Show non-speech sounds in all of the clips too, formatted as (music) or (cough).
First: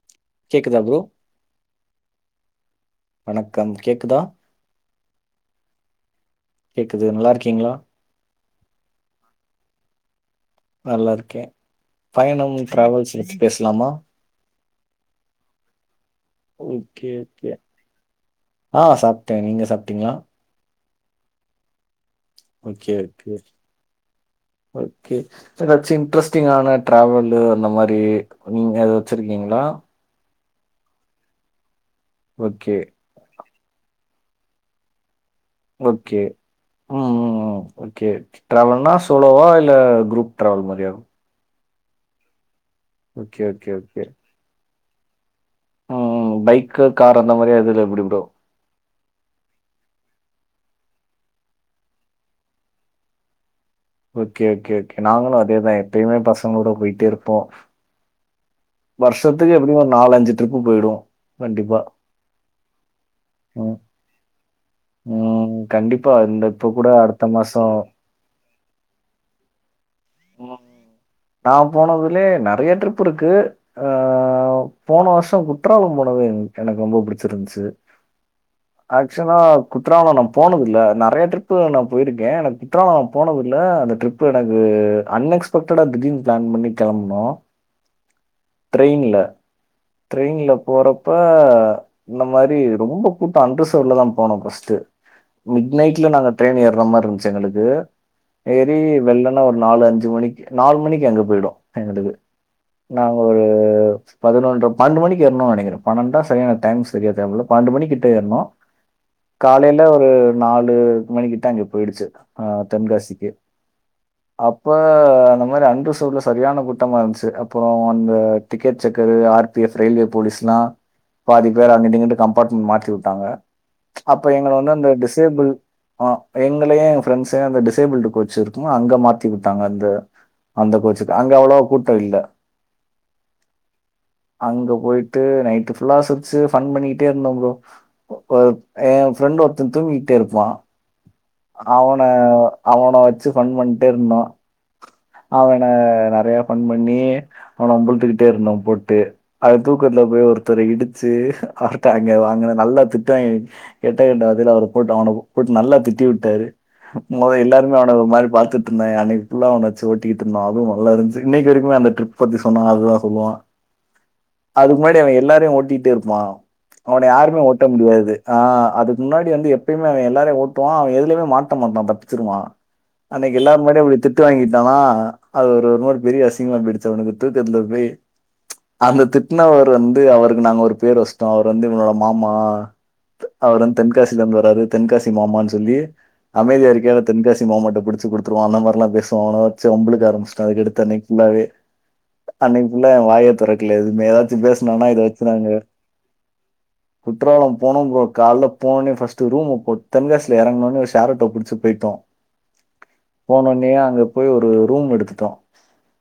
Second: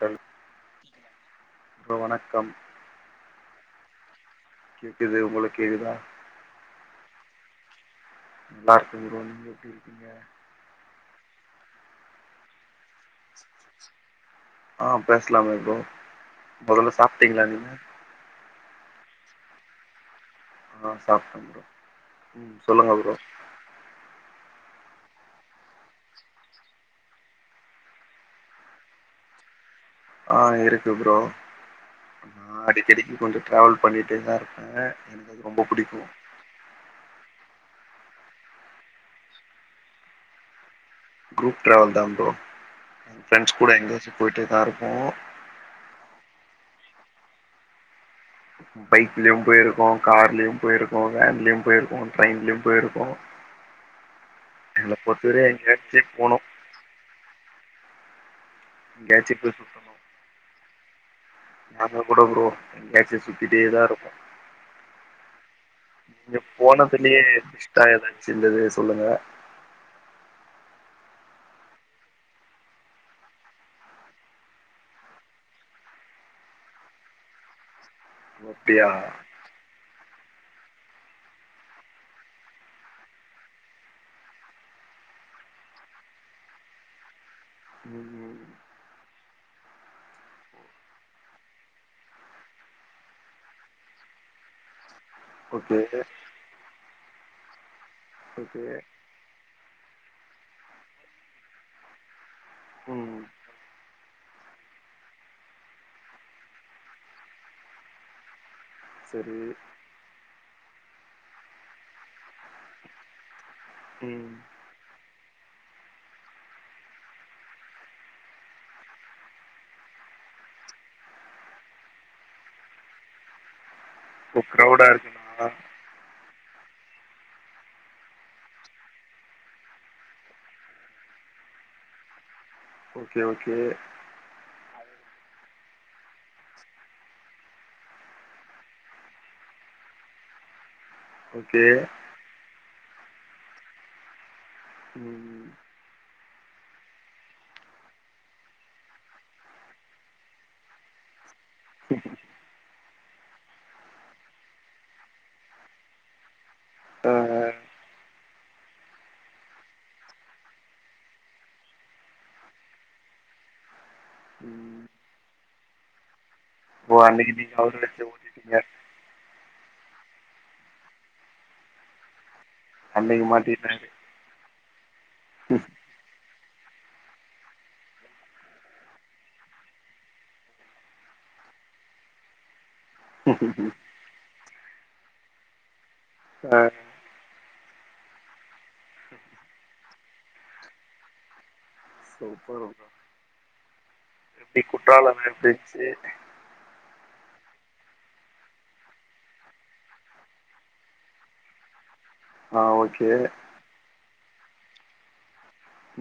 சரி கேக்குதா bro bro வணக்கம் வணக்கம் கேக்குதா கேக்குது ஒங்ளுக் கேக்குதா கேக்குது நல்லார்க்கீங்களா நல்லார்க்கே ப்ரோ நீங்க எப்டி இருக்கீங்க நல்லா இருக்கே பயணம் ட்ராவல்ஸ் வச்சி பேசலாமா ஆ பேசலாமே ஃப்ரோ ஓகே ஓகே ஆ சாப்ட்டே நீங்க சாப்ட்டீங்களா ஆ சாப்ட்டே ப்ரோ ம் ஓகே சொல்லுங்க ப்ரோ ஓகே ஓகே எதாச்சு இன்ட்ரெஸ்டிங்கான ட்ராவலு அந்த மாரி நீங்க எதா வச்சிர்க்கீங்ளா ஆ இருக்கு ப்ரோ ஆ ஓகே, அடிக்கடி ன்னு கொஞ்ச ட்ராவல் பண்ணிட்டே தா இருப்பே எனக்கு அது ரொம்ப புடிக்கு ஓகே ம் ம் ம் ஓகே ஓகே ட்ராவல்னா சோலோவா இல்ல குரூப் ட்ராவல் மாரியா குரூப் ட்ராவல் தா ப்ரோ ஓகே, ஃப்ரெண்ட்ஸ் ஓகே, கூட ஓகே. எங்கயாச்சு பொய்ட்டே தா இருப்போ ம் பைக்கு காரு அந்த மாரியா இதுல எப்டி ப்ரோ பைக்லயு போயிருக்கு கார்லயு போயிருக்கு வேன்லயு போயிருக்கோ ட்ரெயின்லயு போயிருக்கோ (inaudible) ஓகே ஓகே எங்கள ஓகே நாங்களு பொறுத்தவரையு அதேதா எங்கயாச்சு எப்பயுமே போனு பசங்களோட போயிட்டே இருப்போ எங்கயாச்சு போய் வருஷத்துக்கு எப்டியு ஒரு நாலஞ்சு ட்ரிப்பு போயிடுவோ நாம கூட ஃப்ரோ எங்கயாச்சு சுத்திட்டே ம், தா இருக்கு ம், கண்டிப்பா நீங்க இந்த இப்போ கூட போனதுலயே அடுத்த மாசம் இஷ்டா ஏதாச்சு இருந்தது சொல்லுங்க (inaudible) நா போனதுலயே நெறைய ட்ரிப் இருக்கு ஆ போன வருஷ குற்றால போனது எனக்கு ரொம்ப புடிச்சிருந்துச்சு அப்டியா ஆக்சன்னா குற்றால நா போனதில்ல நெறைய ட்ரிப்பு நா போயிருக்கே எனக்கு குற்றால நா போனதில்ல அந்த ட்ரிப்பு எனக்கு அன்எக்ஸ்பெக்டடா திடீர்ன் பிளான் பண்ணி கெளம்புனோ ஆமா ட்ரெயின்ல ட்ரெயின்ல போறப்ப இந்த மாரி ரொம்ப கூட்ட அன்ரிசவுட்லதா போனோ ஃபர்ஸ்ட்டு மிட் ஓகே நைட்ல நாங்க ட்ரெயின் ஏற மாரி இருந்துச்சு எங்களுக்கு ஓகே ஏறி வெள்ளன்னா ஒரு நாலு அஞ் சு மணிக்கு நாலு மணிக்கு அங்க போயிடு எங்களுக்கு நாங்க ம் ஒரு பதினொன்ர பன்னண்டு மணிக்கு ஏறுனோ நெனைங்கிறே பன்னெண்டா சரியான டைம் தெரியல பன்னண்டு மணிக்கிட்ட ஏறுனோ சரி காலையில ஒரு நாலு மன்னிகிட்ட அங்க போயிடுச்சு அ தென்காசிக்கு ம் இப்ப அந்த மாரி அண்ரிசர்வ்ட்ல சரியான கூட்டமா இருந்துச்சு அப்பற அந்த ticket checker R P F railway போலீஸ்ல்லா இப்ப பாதி பேர் அங்கட்டுங்கிட்டு கம்பார்ட்மெண்ட் மாத்தி விட்டாங்க அப்ப இப்போ எங்களை வந்து க்ரௌடா அந்த இருக்குன்னா டிசேபிள் ஆ எங்களயி எங்க ஃரெண்ட்ஸயு அந்த டிசேபிள்டு கோச் இருக்கு அங்க மாத் தி விட்டாங்க அந்த அந்த கோச்க்கு அங்க அவ்வளவுவா கூட்ட இல்ல ஓகே ஓகே அங்க போயிட்டு நைட்டு ஃபுல்லா சிரிச்சு ஃபன்னு பண்ணிட்டே இருந்தோம் ப்ரோ அ எ ஃப்ரெண்ட் ஒருத்த தூங்கிட்டே இருப்பா ஓகே அவன அவன வச்சு ஃபன்னு பண்ட்டே இருந்தோ ம் அவ நெறைய ஃபன் பண்ணி அவனை வம்புழுத்துக்கிட்டே இருந்தோ போட்டு அது தூக்கத்துல போய் ஒருத்தரை இடிச்சு பார்த்தாங்க அங்கன நல்லா திட்டுவாய்ங்க கெட்ட கெட்ட வார்த்தையில அவர போட்டு அவன போட்டு நல்லா திட்டி விட்டாரு மொத ஆ எல்லாருமே அவன ஒரு மாரி பாத்து ட்ருந்தாங்க அன்னைக்கு புல்லா அவன ஓட்டிட்ருந்தோ அது நல்லா இருந்ச்சு இன்னைக்கி வரைக்குமே அந்த ட்ரிப் பத்தி சொன்னா அதுதா சொல்லுவா (inaudible) அதுக்கு ம் முன்னாடி அவ எல்லாரையு ஒடிட்டிட்டே இருப்பா ஓ அவன அன்னைக்கு யாருமே நீங்க ஓட்ட அவர வச்சு முடியாது ஆ ஓட்டிட்டீங்க அதுக்கு முன்னாடி வந்து எப் எப்பயும்மே அவ எல்லோரையு ஒட்டுவா அவ எதுலயுமே மாட்ட மாட்டா தப்புச்சுடுவா அன்னைக்கு எல்லாரு முன்னாடியு மாட்டினாரு அப்டி திட்டு வாங்கிட்டான்னா அது ஒரு ஒரு மாரி பெரிய அசிங்கமா போயிடுச்ச அவனுக்கு தூக்குத்துல போய் அந்த திட்டனவர் வந்து அவருக்கு நாங்க ஒரு பேர் வச்சுட்டோ அவரு வந்து இவங்க மாமா அவர் வந்து தென்காசில இருந்து வராரு தென்காசி மாமான்னு சொல்லி ஆ அமைதியா இருக்கியா இல்ல தென்காசி மாமாகிட்ட பிடிச்சி குடுத் துருவோ அந்த மாரிலா பேசுவோ அவன வச்சு வம்பிலுக்கா ஆரம்பிச்சிட்டோ அதுக்கடுத்து அன்னைக்கு புல்லாவே சூப்பர் அன்னைக்க ப்ரோ புல்லா அவ வாயே தொறக்கல எதுமே ஏதாச்சு எப்டி பேசனனா இத குற்றாலம் வச்சு எப்டி நாங்க இருந்துச்சு (inaudible) குற்றாலம் போனும் ப்ரோ காலையில போனே ஃபஸ்ட் ரூம் தென்காசியில இறங்கணும் ஷேர் ஆட்டோ பிடிச்சு போயிட்டோ ஆ ஓகே இறங்குன்ன உடனே அங்க போய் ஒரு ரூம் எடுத்துட்டோம்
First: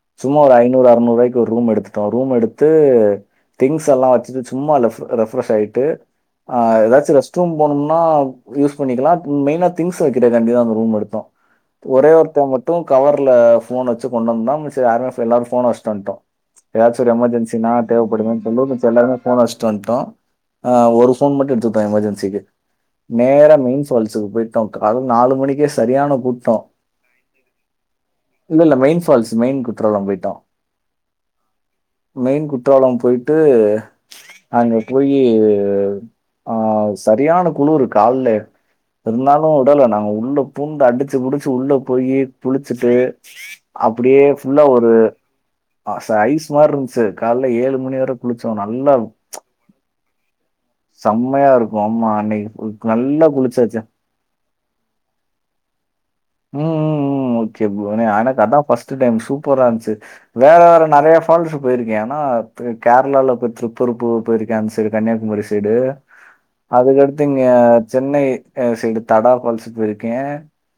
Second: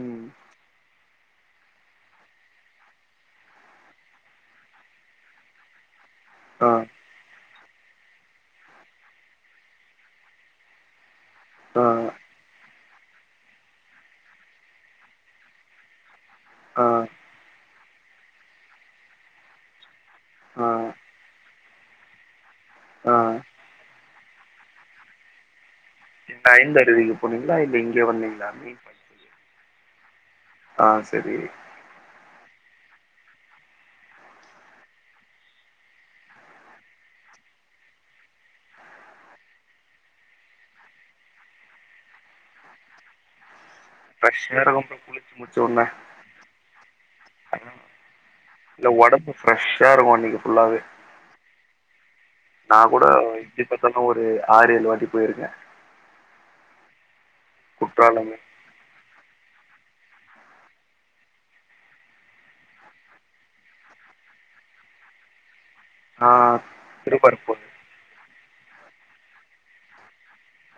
ம் சும்மா ஒரு ஐநூறு அறுநூறு ரூபாயிக்கு ரூம் எடுத்துட்டோ ரூம் எடுத்து திங்ஸ் எல்லாம் வச்சுட்டு சும்மா ரெஃப்ரேஷ் ஆயிட்டு ஆ ஏதாச்சு ரெஸ்ட் ரூம் போனோம்னா யூஸ் பண்ணிக்கலா மெயினா திங்ஸ் வைக்கிற காண்டி தா அந்த ரூம் எடுத்தோ ஆ ஒரே ஒருத்தர் மட்டும் கவர்ல போன் வச்சு கொண்டு வந்தா மிச்ச யாமே எல்லாரு போன் வச்சுட்டு வந்துட்டோ ஆ ஏதாச்சு ஒரு எமர்ஜென்சினா தேவைப்படுமன்னு சொல்ல எல்லாருமே போன் வச்சுட்டு வந்துட்டோ ஆ ஒரு ஃபோன் மட்டும் எடுத்துட்டோ எமர்ஜென்சிக்கு ஆ நேரா மெயின் ஃபால்ஸ்க்கு போயி டோம் அது நாலு மணிக்கே சரியான கூட்டம் சேரி நீங்க போனே இல்ல இல்ல மெயின் ஃபால்ஸ் மெயின் குற்றலாம் போயிட்டோ ஆ சரி மெயின் குற்றாலம் போயிட்டு அங்க போயி ஆ சரியான குளிரு கால்ல இருந்தாலும் விடல நாங்க உள்ள பூந்து அடிச்சு புடிச்சு உள்ள போயி குளிச்சிட்டு அப்படியே ஃப்ரெஷ்ஷா ஃபுல்லா இருக்கு ஒரு ப்ரோ குளிச்சு முடிச்ச உடன ச ஐஸ் மாதிரி இருந்துச்சு கால ஏழு மணி வேற குளிச்சோம் நல்லா ஃப்ரெஷ் இருக்கும் அன்னைக்கு புல்லாவே செம்மையா இருக்கு ஆமா அன்னைக்கு கூட நல்லா எப்டி குளிச்சாச்ச பாத்தாலு ஒரு ஆறு ஏழு வாட்டி போயிருக்க ம் ம் ம் ஓகே ப்ரோ குற்றாலமு எனக்கு அதா பர்ஸ்ட்ட் டைம் சூப்பர இருந்துச்சு வேற வேற நிறைய பால்ஸ் போயிருக்கே ஆனா கேரளால போய் திருப்பறுப்பு போயிருக்கே அந்த சைடு கன்னியாகுமரி சைடு ஆ அதுக்கடுத் இங்க திருப்பரப்பூர் சென்னை சைடு தடா பால்ஸ் போயிருக்கே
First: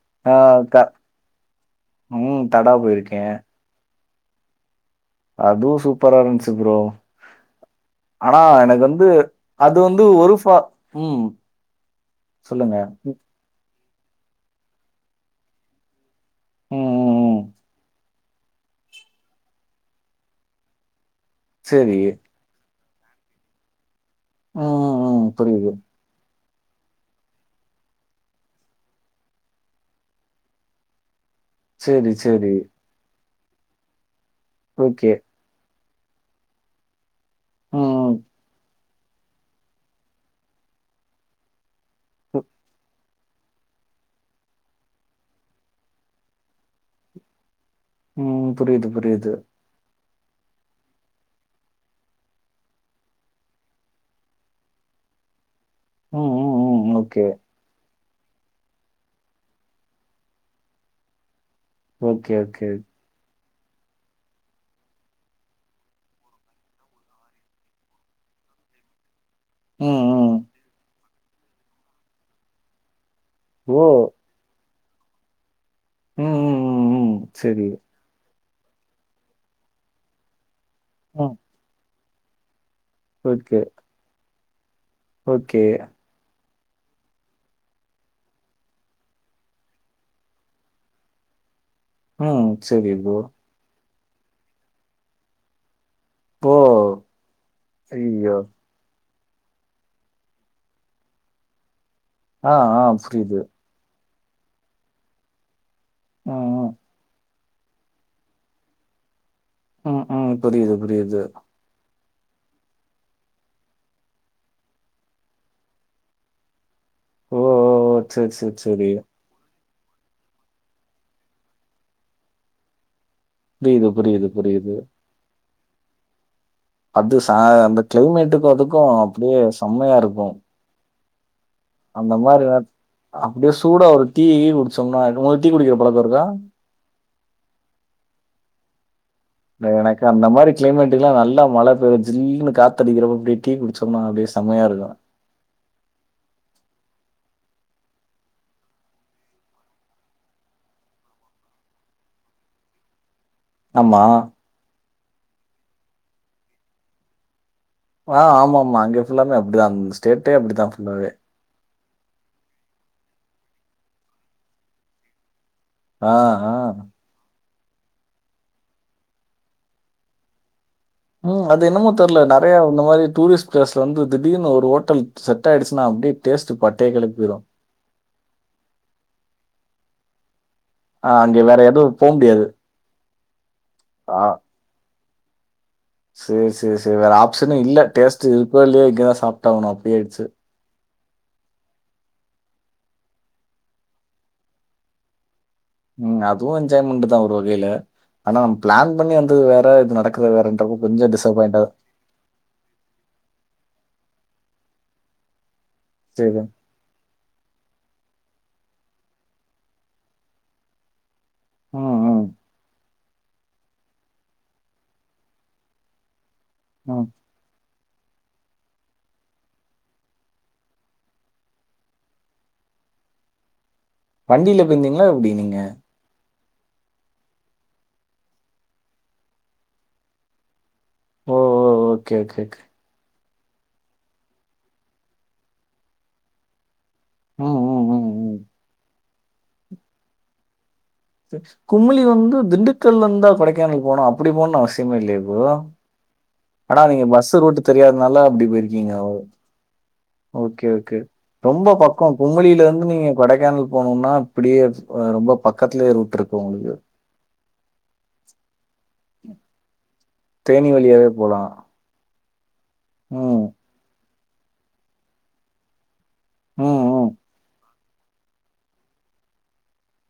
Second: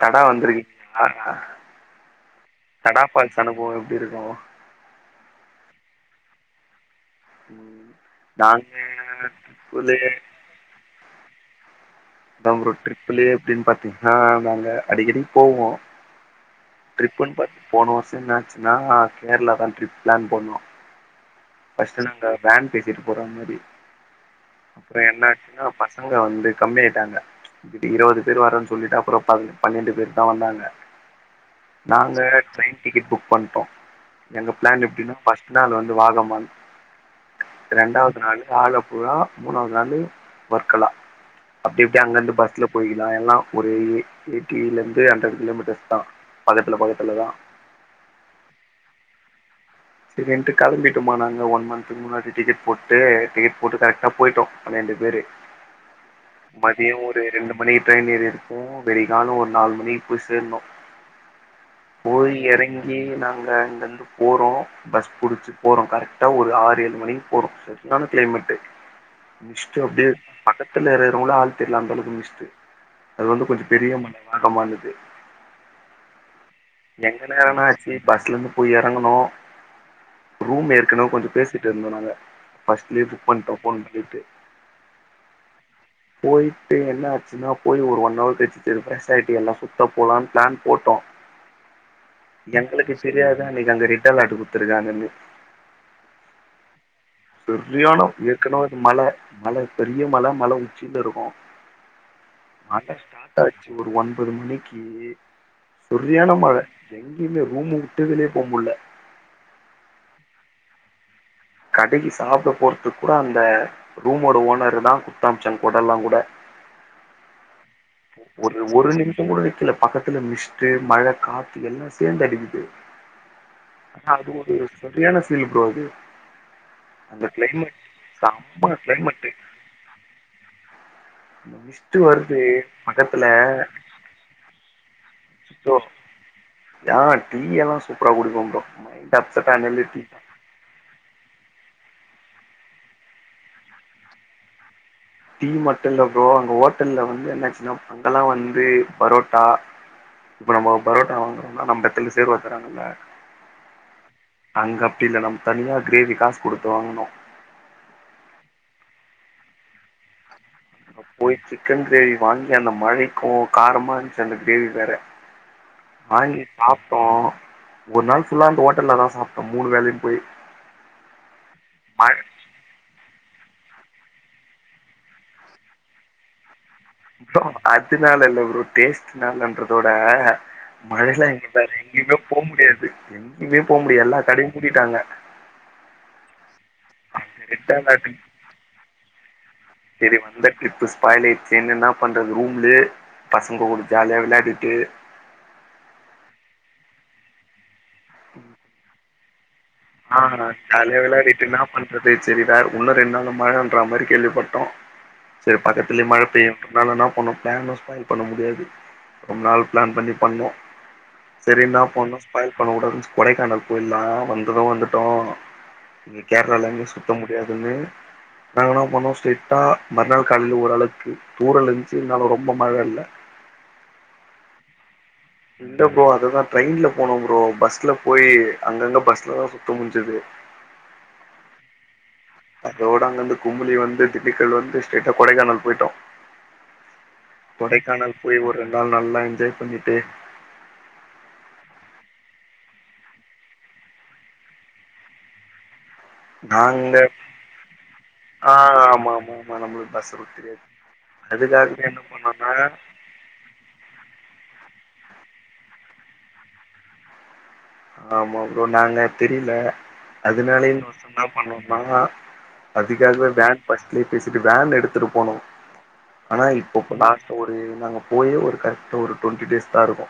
தடா வந்திருக்கீங்களா ம் தடா போயிருக்கேன். பால்ஸ் அனுபவம் எப்படி இருக்கும் அது சூப்பர்ரா இருந்துச்சு ப்ரோ ம் ஆனா நாங்க எனக்கு வந்து அது வந்து ட்ரிப்புலயே ஒரு பா ம் அதா ப்ரோ சொல்லுங்க. ம், ட்ரிப்புலே எப்படின்னு பாத்தீங்கன்னா நாங்க அடிக்கடி போவோ ம் ம், ம். ட்ரிப்புன்னு போன வருஷம் என்ன அச்சுனா கேரளா தா ட்ரிப் பிளான் பண்ணோ சரி. ஃபர்ஸ்ட் நாங்க வேன் பேசிட்டு போற மாதிரி ம், அப்புறம் ம், என்ன ம். ஆச்சுன்னா புரியுது. அங்க வந்து கம்மியிட்டாங்க இப்படி இருவதுபேர் வரேன்னு சொல்லிட்டு அப்புறம் பன்ரெண்டு பேர் தா வந்தாங்க சரி, நாங்க சரி. ட்ரெயின் டிக்கெட் புக் பண்ணிட்டோ எங்க பிளான் ஓகே. எப்படின்னா ஃபர்ஸ்ட் நாள் வந்து வாகம்மா இரண்டாவது ம், நாள் ஆலப்புழா மூணாவது நாள் வர்கலா ஆப்படி ஆப்டி அங் இருந்து ம். பஸ்ல போய் இதா எல்லா ஒரு எயிட்டில இருந்து ஹண்ட்ரட் கிலோமீட்டர்ஸ் தா பக்கத்துல பக்கத்துல தா ம் ம் புரியுது புரியுது சரி ரன்ட்டு கிளம்பிட்டோமா நாங்க ஒன் மந்த்துக்கு முன்னாடி டிக்கெட் போட்டு டிக்கெட் போட்டு கரெக்டா போயட்டோ பண்ரெண்டு பேர் ம், ம், ம். மதியம் ஒரு ஓகே. ரெண்டு மணி ட்ரெயின் ஏறி இருப்போம் விடியகால ஒரு நாலு மணி போய் சேரனும் போய் ஓகே ஓகே. எறங்கி நாங்க அங்கிருந்து போறோ பஸ் புடிச்சு போறோ கரெக்டா ஒரு ஆறு ஏழு மணிக்கு போறோ சரியான கிளைமேட்டு மிஸ்ட்டு ம், அப்படியே ம். பக்கத்துல இருக்கிறவங்களே ஆள் தெரிலா அந்தளவுக்கு மிஸ்ட்டு அது வந்து கொஞ்சோ ஓ! பெரிய மலை வாட்டமானது ம், ம், ம், ம். எங்கன எறங்கனு சரி. ஆச்சி பஸ்ஸலருந்து போய் எறங்கணு ரூம் ஏற்கனவே கொஞ்சோ ம். பேசிட்டு இருந்தோ நாங்க ஃபர்ஸ்ட்லே புக் பண்ட்டோ ஓகே, ஃபோன் பண்ணிட்டு ஓகே போயிட்டு என்ன ஆச்சுன்னா போய் ஒரு ஒன் ஹவர் கழிச்சு சேரி ஃப்ரெஷ் ஆயிட்டு எல்லா சுத்த போலான்னு பிளான் போட்டோ ம். சரி எங்களுக்கு ப்ரோ. தெரியாது அன்னைக்கு அங்க ரெட் அலார்ட் குடுத்துருக்காங்கனு ஓ செரியான ஐயய்யோ! ஏற்கனவே அது மல மல பெரிய மல, மல உச்சில இருக்கு ஆ, ஆ மழை ஸ்டார்ட் புரியுது. ஆச்சு ஒரு ஒன்பது மணிக்கு சரியரியான ம், மழை ம். எங்கயுமே ரூமு விட்டே வெளிய போ முடில ம், ம், புரியுது புரியுது கடைக்கு சாப்பிட போறதுக்கு கூட அந்த ரூமோட ஓனர்ருதா குடுத்தமிச்சாங்க கொடல்லா கூட ஓ ஓ ஓ சரி, சரி, ஒரு ஒரு சரி. நிமிஷ கூட நிக்கில பக்கத்துல மிஸ்ட்டு மழ காத்து எல்லா சேந்து அடிக்குது புரியுது, ஆனா புரியுது, அது ஒரு புரியுது. சரியான ஃபீல் ப்ரோ அது அது அந்த ச கிளைமேட் அந்த கிளைமேட்டுக்கு செம்ம அதுக்கு அப்டியே செமையா இருக்கு மிஸ் அந்த மாரி நேரத்துல அப்டியே சூடா ஒரு டீ கி குடிச்சோம்னா உங்களுக்கு டீ குடிக்கிற அச்சோ பழக்க இருக்கா ஆ டீயெல்லா சூப்பரா குடிப்ப ப்ரோ அப்செட் எனக்கு ஆனாலே டீ எனக்கு தா அந்த மாரி கிளைமேட்டுக்கெல்லா நல்லா மழை பெய்ச்சு ஜில்ன்னு காத்தடிக்கிறப்ப அப்டியே டீ குடிச்சோம்னா அப்டியே செமையா இருக்கு டீ மட்டுல்ல ப்ரோ அங்க ஹோட்டல்ல வந்து என்னாச்சுன்னா அங்கல்லா வந்து பரோட்டா இப்ப நம்ம பரோட்டா வாங்குறோம்னா நம்ம எடத்துல சேர்வா தராங்கல்ல ஆமா அங்க அப்டி இல்ல நம்ம தனியா கிரேவி காசு குடுத்து வாங்குனு ஆ ஆமா ஆமா அங்க ஃபுல்லாமே அப்டிதா அந்த ஸ்டேட்டே அப்டிதா ஃபுல்லாவே போய் சிக்கன் கிரேவி வாங்கி அந்த மழைக்கு காரமா இருந்துச்சு அந்த கிரேவி வேற ஆ, வாங்கி ஆ. சாப்ட்டோ ஒரு நாள் ஃபுல்லா அந்த ஹோட்டல்லதா சாப்ட்டோ மூணு வேளையு போயி ம் அது என்னமோ தெர்ல ந றையா இந்த மாரி டூரிஸ்ட் பிளேஸ்ல வந்து திடீர்னு ஒரு ஓட்டல் செட்டாயிடுச்சினா அப்டி டேஸ்ட்டு பட்டய கெளப்பிரு அதுனால இல்ல ப்ரோ டேஸ்ட்டுனாலன்றதோட மழல்லா அங்க வேற எங்கேயுமே போ முடியாது எங்கேயுமே போ முடியாது எல்லா கடையு மூடிட்டாங்க சேரி சேரி சேரி வேற அந்த ஆப்ஷனே ரெட் இல்ல டேஸ்ட் இருக்கோ இல்லியோ இங்கேதா சாப்ட்டாவுணு சேரி வந்த டிரிப் ஸ்பாயிலாயிடுச்சேன்னு என்ன பண்றது ரூம்லே பசங்க கூட ஜாலியா விளையாடிட்டு ம் அதுவு என்ஜாய்மெண்ட்தா ஒரு வகைல ஆனா நம்ம பிளான் பண்ணி வந்தது வேற நடக்குது வேறன்றப்ப கொஞ்சோ டிசப்பாயிண்டா ப்படியே போயிடுச்சு செரி வேற இன்னு ரெண்டு நாள்ல மழன்ற மாரி கேள்விப்பட்டோ செரி பக்கத்துலியு மழ சரி. பெய்யு ரெண்டு நாளு என்ன பண்ணோ பிளானு ஸ்பாயில் பண்ண முடியாது ரொம்ப நாள் பிளான் பண்ணி பண்ணோ சேரி என்னா ம், பண்ணோ ம், ஸ்பாயில் பண்ண கூடாதுனு கொடைக்கானல் போய்ட்லா வந்தது வந்துட்டோ கேரளால அங்க ம். சுத்த முடியாதுன்னு நாங்க என்ன பண்னோ ஸ்டெயிட்டா மறுநாள் காலைல ஓர் அளவுக்கு தூரல் இருந்துச்சு இருந்தாலு ரொம்ப மழ இல்ல வண்டில போயிர்ந்தீங்ளா எப்டி நீங் இல்ல ஃப்ரோ அததா ட்ரெயின்ல போனோம் ஃப்ரோ பஸ்ல போயி அங்கங்க பஸ்லதா சுத்த முஞ்சுது சேர் சேர் சே அதோட அங்க அந்து குமிழி வந்து திண்டுக்கல் வந்து ஸ்டெயிட்டா கொடைக்கானல் போயிட்டோ ம், ம், ம், கொடைக்கானல் ம். போய் ஒரு ரெண் நாள் நல்லா என்ஜாய் பண்ணிட்டு சேர் குமுளி வந்து திண்டுக்கல்ல இருந்தா கொடைக்கானல் போனூ அப்டி போன்னு அவசியமே இல்லியே ஃப்ரோ ஆனா நாங்க நீங்க பஸு ரூட்டு தெரியாதனால அப்டி ஆ போயிர்க்கீங்க ஆமா ஓ ஆமா ஆமா நம்மளுக்கு பஸ் ரூட் தெரியாது ஓகே ஓகே ரொம்ப அதுக்காகவே என்ன பக்கோ பண்ணோனா குமுளில இருந்து நீங்க கொடைக்கானல் போனுனா இப்டியே ரொம்ப பக்கத்துலயே ரூட் இருக்கு உங்ளுக்கு ஆமா ஃப்ரோ நாங்க தெரில தேனி அதுனாலயே வழியாவே யோசுச்சம்னா போலாம். பண்ணோனா அதுக்காகவே ம், வேன் ஃபஸ்ட்லயே பேசிட்டு வேன் எடுத்துட்டு போனோ ஆனா ம், இப்பப்ப ம். லாஸ்ட்டு ஒரு நாங்க போயே ஒரு கரெக்ட்டா ஒரு டுவொண்ட்டி டேஸ் தா இருக்கு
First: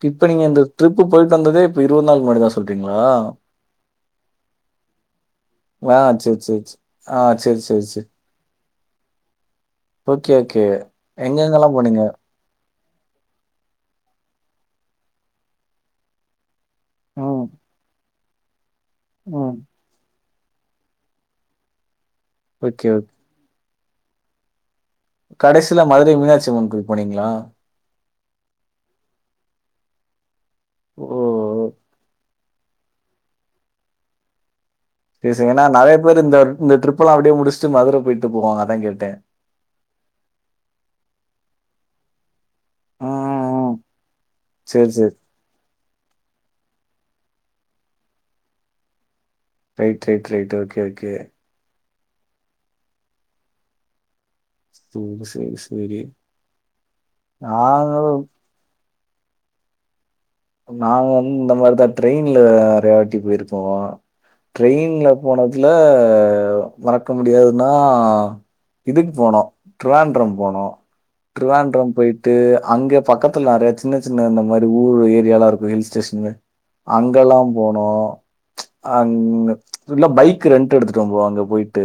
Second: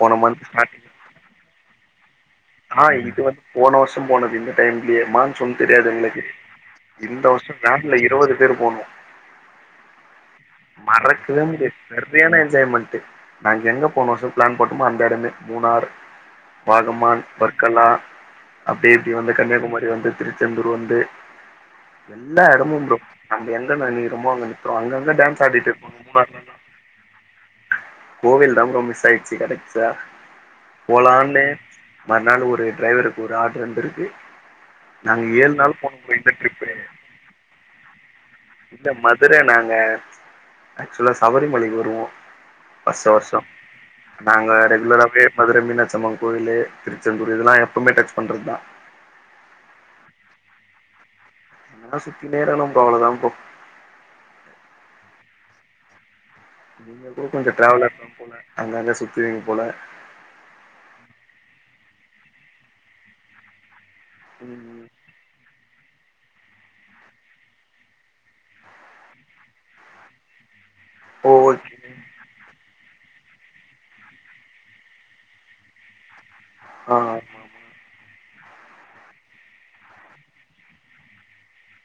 போன இப்ப நீங்க மந்த் இந்த ட்ரிப்பு போயிட்டு வந்ததே இருவது நாள் முன்னாடிதாஸ் ஆனா இது வந்து போன வருஷம் போனது இந்த டைம்லயே மான்சூன்னு தெரியாது ஆ எங்களுக்கு சரி, சரி, சரி. ஆ இந்த வருஷோ சரி, சரி, வேன்ல சரி. இருவது பேரு போணோ ஓகே ஓகே மறக்கவே எங்கெங்கலாம் முடியாது போனீங்க? சரியான என்ஜாய்மெண்ட்டு நாங்க எங்க போன வருஷோ பிளேன் போட்டமோ அந்த எடமே மூணாற் வாகமான் ம், வர்கல்லா அப்டி இப்டி வந்து ம். கன்னியாகுமர் ரி வந்து திருச்செந்தூர் வந்து எல்லா எடமும் ஓகே, ஃப்ரோ ஓகே. நம்ம எங்க நெனைக்குறமோ அங்க நிக்குறோ அங்கங்க டே கடைசில மதுரை மீனாட்சி அம்மன் கோவில் போனீங்களா கோவில் தாம் ஃப்ரோ மிஸ் ஆயிடுச்சு கடைக்சா ஓ போலான்னு மறுநாள் ஒரு டிரைவருக்கு ஒரு ஆர்டரு வந்துருக்கு நாங்க பேசுங்க ஏழு ஏன்னா நாள் நறையா போனோ ப்ரோ பேரு இந்த ட்ரிப்பு இந்த ட்ரிப்பெல்லா அப்டியே முடுச்சுட்டு மதுர போயிட் இல்ல மதுர நாங்க ஏக்சுவலா சபரிமலைக்கு வருவோ வருஷ வருஷோ ம் ம். நாங்க சரி சரி. ரெகுலராவே மதுரை மீனாட்சி அம்மங் கோயிலு திருச்செந்தூர் இதெல்லா எப்பமே டச் பண்றதா right right right okay okay என்ன சுத்தினே இருக்கனும் ஃப்ரோ அவ்வளதாம் ஃப்ரோ சூ சேரி சேரி நீங்களு கொஞ்சோ டிரேவலர்தா அங்கங்க சுத்துவிங்க போல நாங்க வந்து இந்த மார்தா ட்ரெயின்ல நறையா வாட்டி போயிருக்கோ ம் ட்ரெயின்ல போனதுல மறக்க முடியாதுன்னா இதுக்கு போனோ டிரேண்டரம் போனோ ஓ ஓகே திருவாண்டரம் போயிட்டு அங்க பக்கத்துல நறையா சின்ன சின்ன இந்த மாரி ஊரு இது எல்லா இருக்கு ஹில் ஸ்டேஷனு ஆ அங்கெல்லாம் போனோ ம்ச் அங்க ஃபுல்லா பைக்கு ரெண்ட்டு எடுத்துட்டுதா போவோ அங்க போயிட்டு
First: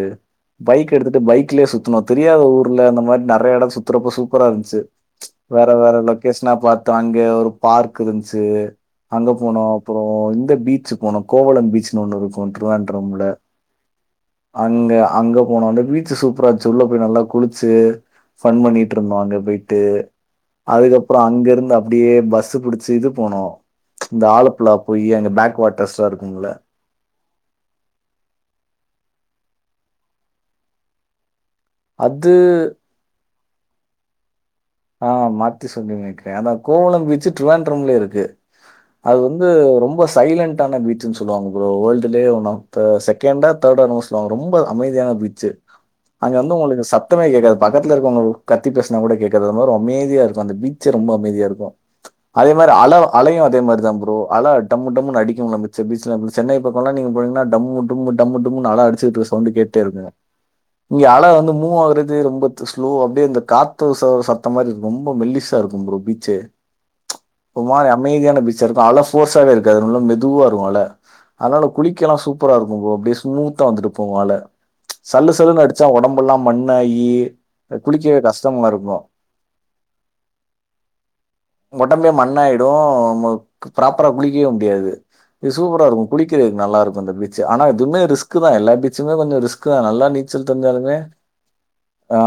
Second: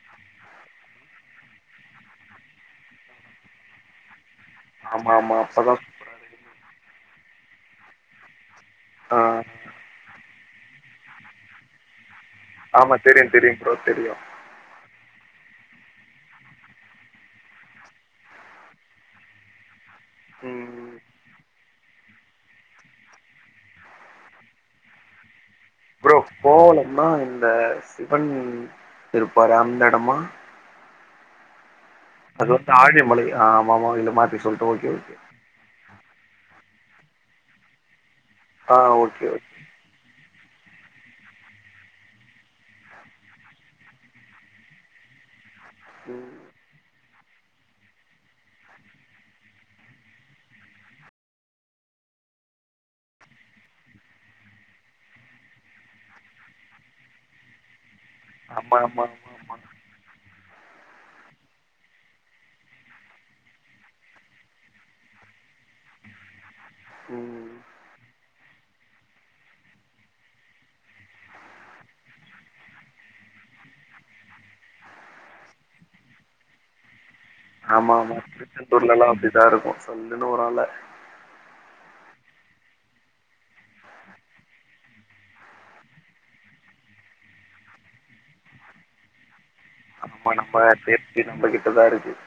பைக் எடுத்துட்டு பைக்லயே சுத்துனோ தெரியாத ஊர்ல அந்த மாரி நறையா எடோ சுத்துறப்ப சூப் சூப்பரா இருஞ்சு ஆமா ஆமா ஆமா ம்ச் ஆமா வேற அப்பதா வேற சூப்பரா இருக்கு. லொக்கேஷனா பாத்தோ அங்க ஒரு பார்க் இருஞ்சு ஆ அங்க போனோ அப்புறோ இந்த பீச்சு போனோ கோவலம் பீச்சு ன்னு ஒன்னு இருக்கு ஆமா திருவாண்ட்ரம்ல தெரியு தெரியு ப்ரோ தெரியு அங்க அங்க போனோ அந்த பீச்சு சூப்பரா இருஞ்சு உள்ள போய் நல்லா குளுச்சு கஃபன் பண்ணிட்டு இருந்தோ அங்க போயிட்டு ம் அதுக்கப்பறோ அங்க இருந்து அப்டியே பஸ்ஸு புடுச்சு சு இது போனோ இந்த ஆலப்புலா போயி அங்க பேக் வாட் ப்ரோ கோவளம்னா இந்த சிவன் இருப்பாரு அந்த எடமா அது வந்து ஆழிமலை ஆ ஆமாமா இல்ல மாத்தி சொல்லிட்டோய் ஆ மாத்தி சொல்லிக்கிற அதா கோவளோ பீச்சு திருவாண்ட்ரம்லே இருக்கு ஆ அது ஓகே வந்து ஓகே ரொம்பஸ் சைலண்டான பீச்சுன் சொல்லுவாங்க ப்ரோ வேர்ல்ட்லயே ஒன் ஆஃப் த செகண்டா தேர்டா எனமோ சொல்லுவாங்க ரொம்ப அமைதியான பீச்சு அங்க ம் வந்து உங்களுக்கு சத்தமே கேக்காது பக்கத்துல இருக்கவங்க கத்தி பேசுனா கூட கேக் காது அது மாரி அமைதியா இருக்கு அந்த பீச்சே ரொம்ப அமைதியா இருக்கு அதே மாரி அல அலையு அதே மாரி தா ப்ரோ அல டம்மு டம்முனு அடிக்கும்ல மிச்ச பீச்ல சென்னை பக்கோலா நீங்க போனீங்கன்னா டம்மு டும்மு டம்மு டும்முனு ஆமா அல ஆமா அடிச்சுட்ருக்க ஆமா சவ்ண்டு ஆமா கேட்டே இருக்கு இங்க அல வந்து மூவ் ஆகுறது ரொம்ப ஸ்லோ அப்டியே அந்த காத்து பாத்த மாரி ரொம்ப மெல்லிசா இருக்கு ப்ரோ பீச்சே ம் ஒரு மாரி அமைதியான பீச் சா இருக்கு அல போர்ஸாவே இருக்காது நல்லா மெதுவாக இருக்கு அல அதனால குளிக்கெல்லா சூப்பரா இருக்கு ப்ரோ அப்டியே ஸ்மூத்தா வந்துட்டு போகு அல சல்லு சல்லுன்னு அடிச்சா ஒடம்பெல்லா மண்ணாயி ஆமா ஆமா குளிக்கவே கஷ்டமா இருக்கும். திருச்செந்தூர்லல்லா அப்டிதா இருக்கு சல்லுன்னு வரு அல ஒடம்பே மண்ணாய்டு உங்களுக்கு ப்ராப்பரா குளிக்கவே முடியாது இது சூப்பரா இருக்கு குளிக்கிறதுக் நல்லா இருக்கு இந்த பீச்சு ஆனா இதுவுமே ரிஸ்கு தா எல்லா பீச்சுமே கொஞ்சோ ரிஸ் க்கு தா நல்லா ஆமா நீச்சல் நம்ம தெரிஞ்சாலுமே சேஃப்டி நம்ம கிட்டதா இருக்கு ஆ